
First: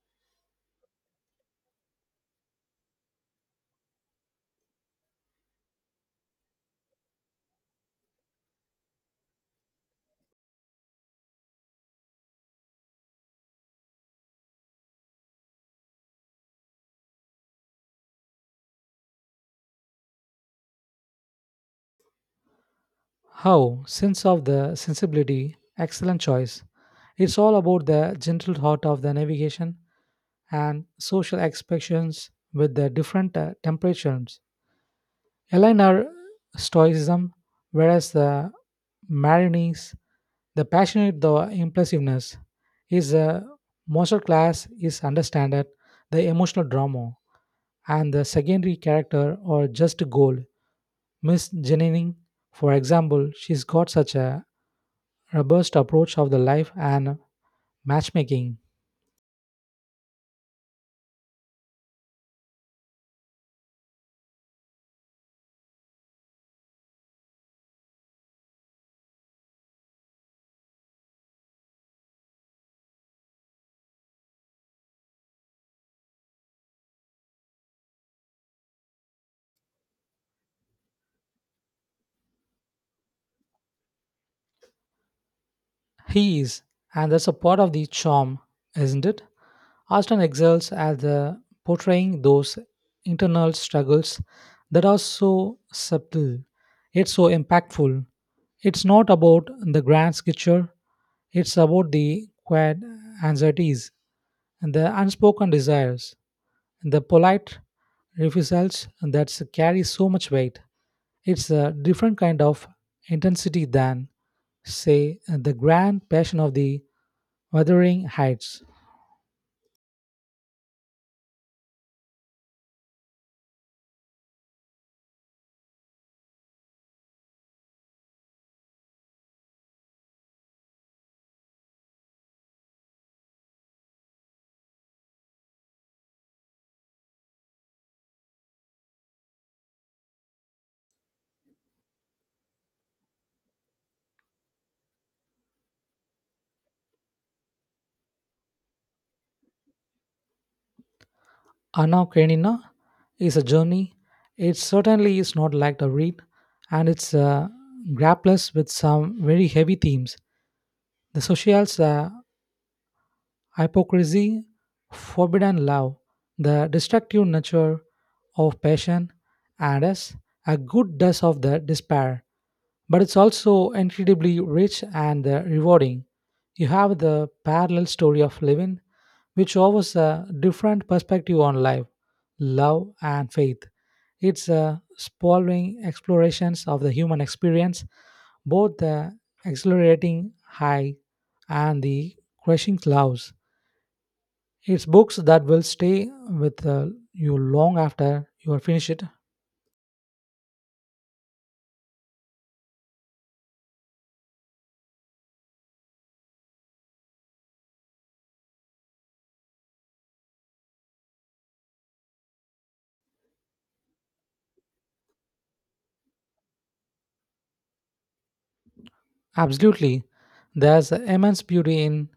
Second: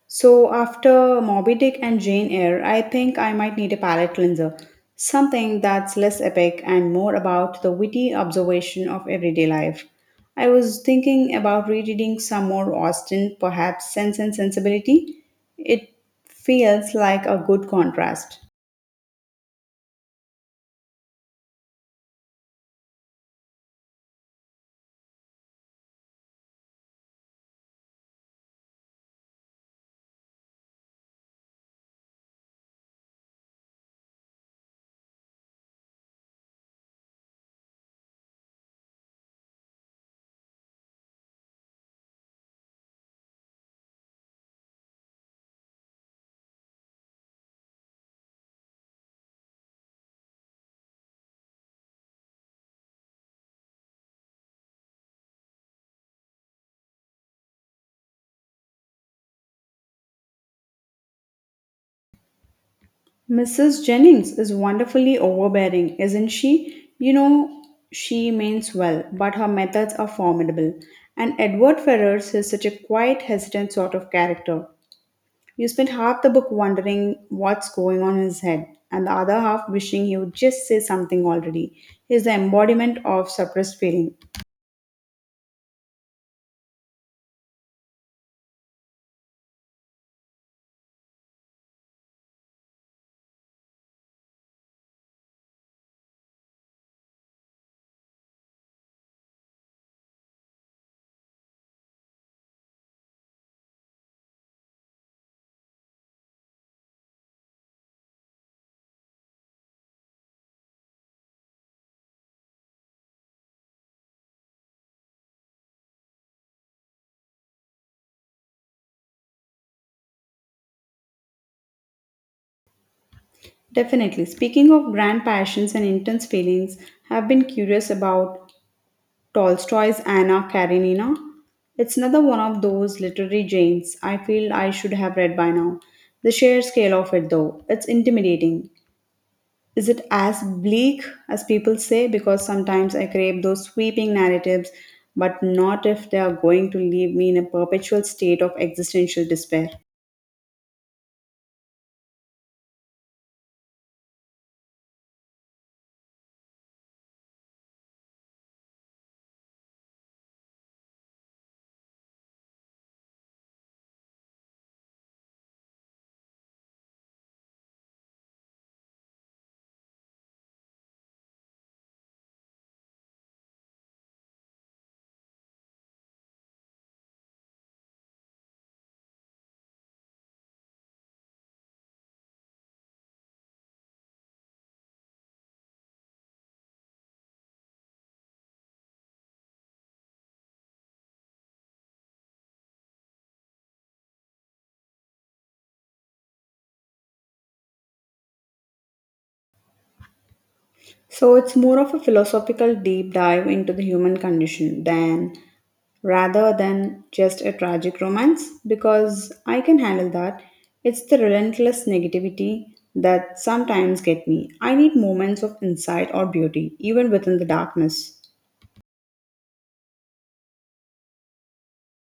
So after Moby Dick and Jane Eyre, I think I might need a palate cleanser. Something that's less epic and more about the witty observation of everyday life. I was thinking about rereading some more Austen, perhaps Sense and Sensibility. It feels like a good contrast. Sense of the sensibility, excellent choice. It's all about the gentle heart of the navigation and social expectations with the different temperatures. Align our stoicism, whereas the marinese the passionate, the impulsiveness is a masterclass is understanded the emotional drama and the secondary character or just goal. Miss Jenining, for example, she's got such a robust approach of the life and matchmaking. Mrs. Jennings is wonderfully overbearing, isn't she? You know, she means well, but her methods are formidable. And Edward Ferrars is such a quiet, hesitant sort of character. You spend half the book wondering what's going on in his head, and the other half wishing he would just say something already. He's the embodiment of suppressed feeling. He is, and that's a part of the charm, isn't it? Austin excels at the portraying those internal struggles that are so subtle, yet so impactful. It's not about the grand picture, it's about the quiet anxieties, and the unspoken desires, and the polite refusals that carry so much weight. It's a different kind of intensity than, say, the grand passion of the Wuthering Heights. Definitely. Speaking of grand passions and intense feelings, I've been curious about Tolstoy's Anna Karenina. It's another one of those literary giants I feel I should have read by now. The sheer scale of it, though, it's intimidating. Is it as bleak as people say? Because sometimes I crave those sweeping narratives, but not if they are going to leave me in a perpetual state of existential despair. Anna Karenina is a journey. It certainly is not like a read, and it's grapples with some very heavy themes. The social's hypocrisy, forbidden love, the destructive nature of passion, and as a good dose of the despair but it's also incredibly rich and rewarding. You have the parallel story of living, which offers a different perspective on life, love, and faith. It's sprawling explorations of the human experience, both the exhilarating high and the crushing lows. It's books that will stay with you long after you are finished, So it's more of a philosophical deep dive into the human condition than rather than just a tragic romance because I can handle that. It's the relentless negativity that sometimes get me. I need moments of insight or beauty, even within the darkness. absolutely. There's immense beauty in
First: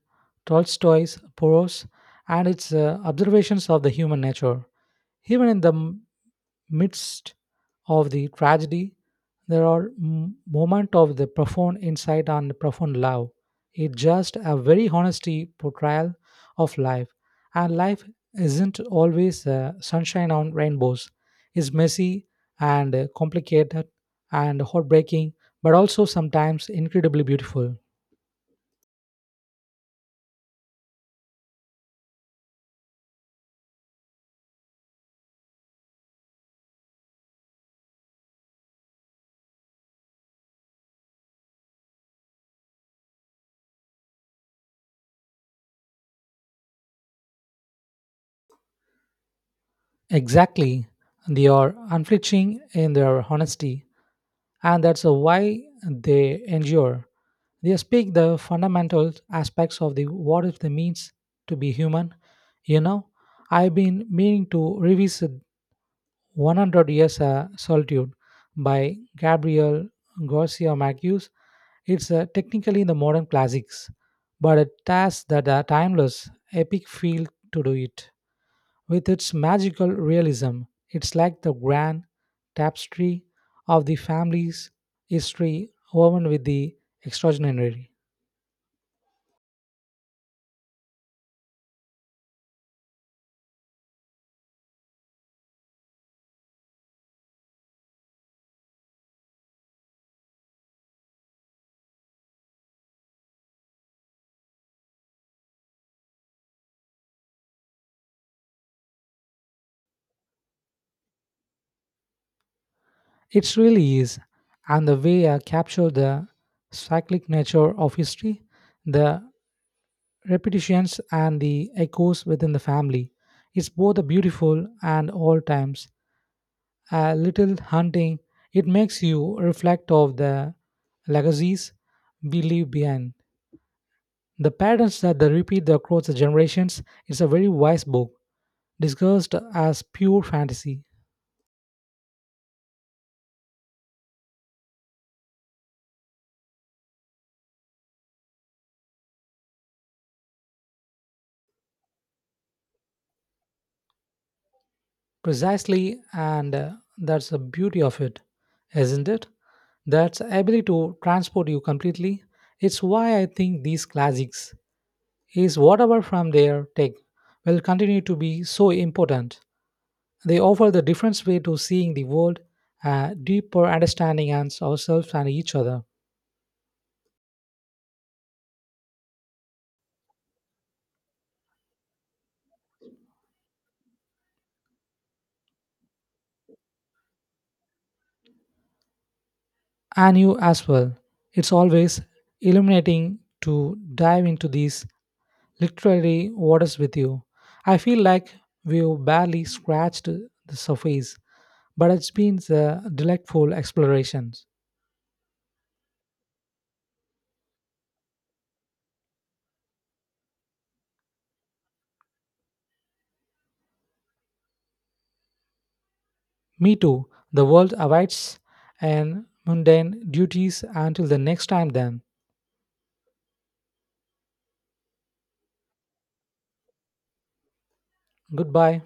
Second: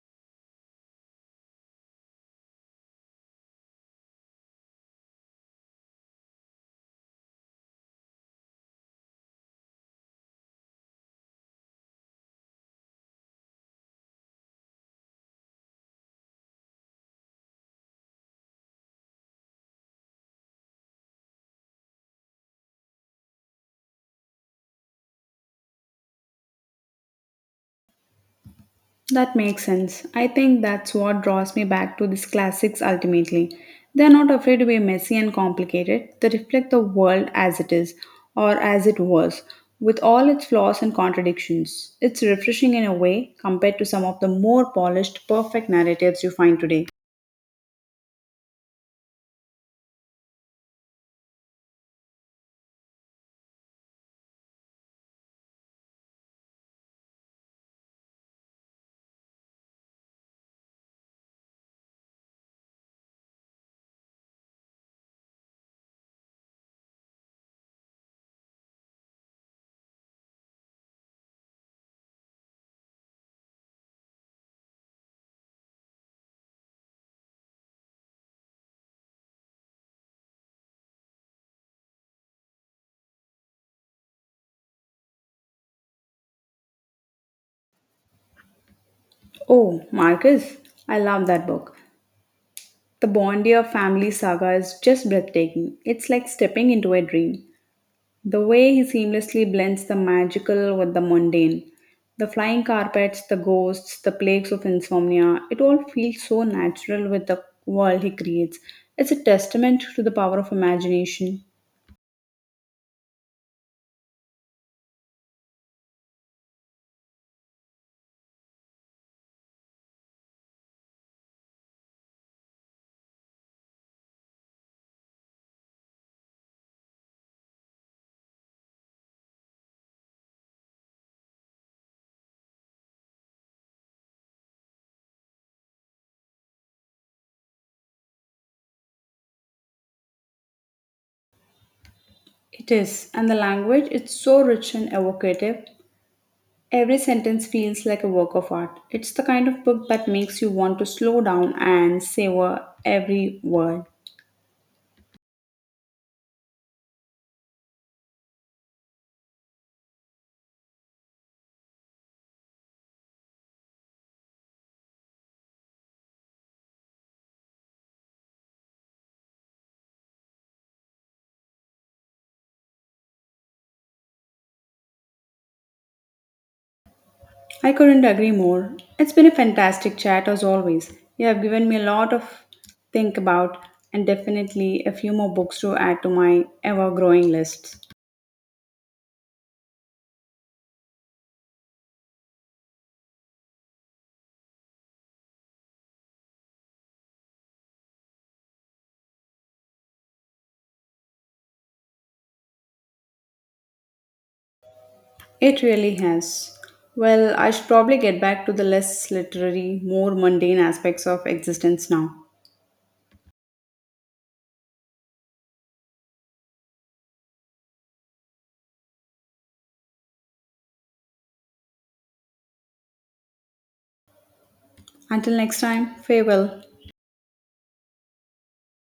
Tolstoy's prose and its observations of the human nature. Even in the midst of the tragedy, there are moments of the profound insight and profound love. It's just a very honesty portrayal of life, and life isn't always sunshine on rainbows. It's messy and complicated and heartbreaking, but also sometimes incredibly beautiful. That makes sense. I think that's what draws me back to these classics ultimately. They're not afraid to be messy and complicated, they reflect the world as it is, or as it was, with all its flaws and contradictions. It's refreshing in a way compared to some of the more polished, perfect narratives you find today. Exactly, they are unflinching in their honesty and that's why they endure. They speak the fundamental aspects of the what it means to be human. You know, I've been meaning to revisit 100 Years a Solitude by Gabriel Garcia Marquez. It's technically the modern classics, but it has that timeless, epic feel to do it. With its magical realism, it's like the grand tapestry of the family's history woven with the extraordinary. Oh, Marcus, I love that book. The Bondier family saga is just breathtaking. It's like stepping into a dream. The way he seamlessly blends the magical with the mundane, the flying carpets, the ghosts, the plagues of insomnia, it all feels so natural with the world he creates. It's a testament to the power of imagination. It really is. And the way I capture the cyclic nature of history, the repetitions and the echoes within the family, it's both a beautiful and all times a little haunting. It makes you reflect of the legacies we leave behind. The patterns that they repeat across the generations is a very wise book, discussed as pure fantasy. It is, and the language, it's so rich and evocative. Every sentence feels like a work of art. It's the kind of book that makes you want to slow down and savor every word. Precisely, and that's the beauty of it, isn't it? That's ability to transport you completely. It's why I think these classics is whatever from their take will continue to be so important. They offer the different way to seeing the world, a deeper understanding and ourselves and each other. I couldn't agree more. It's been a fantastic chat as always. You have given me a lot of think about and definitely a few more books to add to my ever growing list. And you as well. It's always illuminating to dive into these literary waters with you. I feel like we've barely scratched the surface, but it's been a delightful exploration. It really has. Well, I should probably get back to the less literary, more mundane aspects of existence now. Me too. The world awaits and mundane duties until the next time then. Until next time, farewell. Goodbye.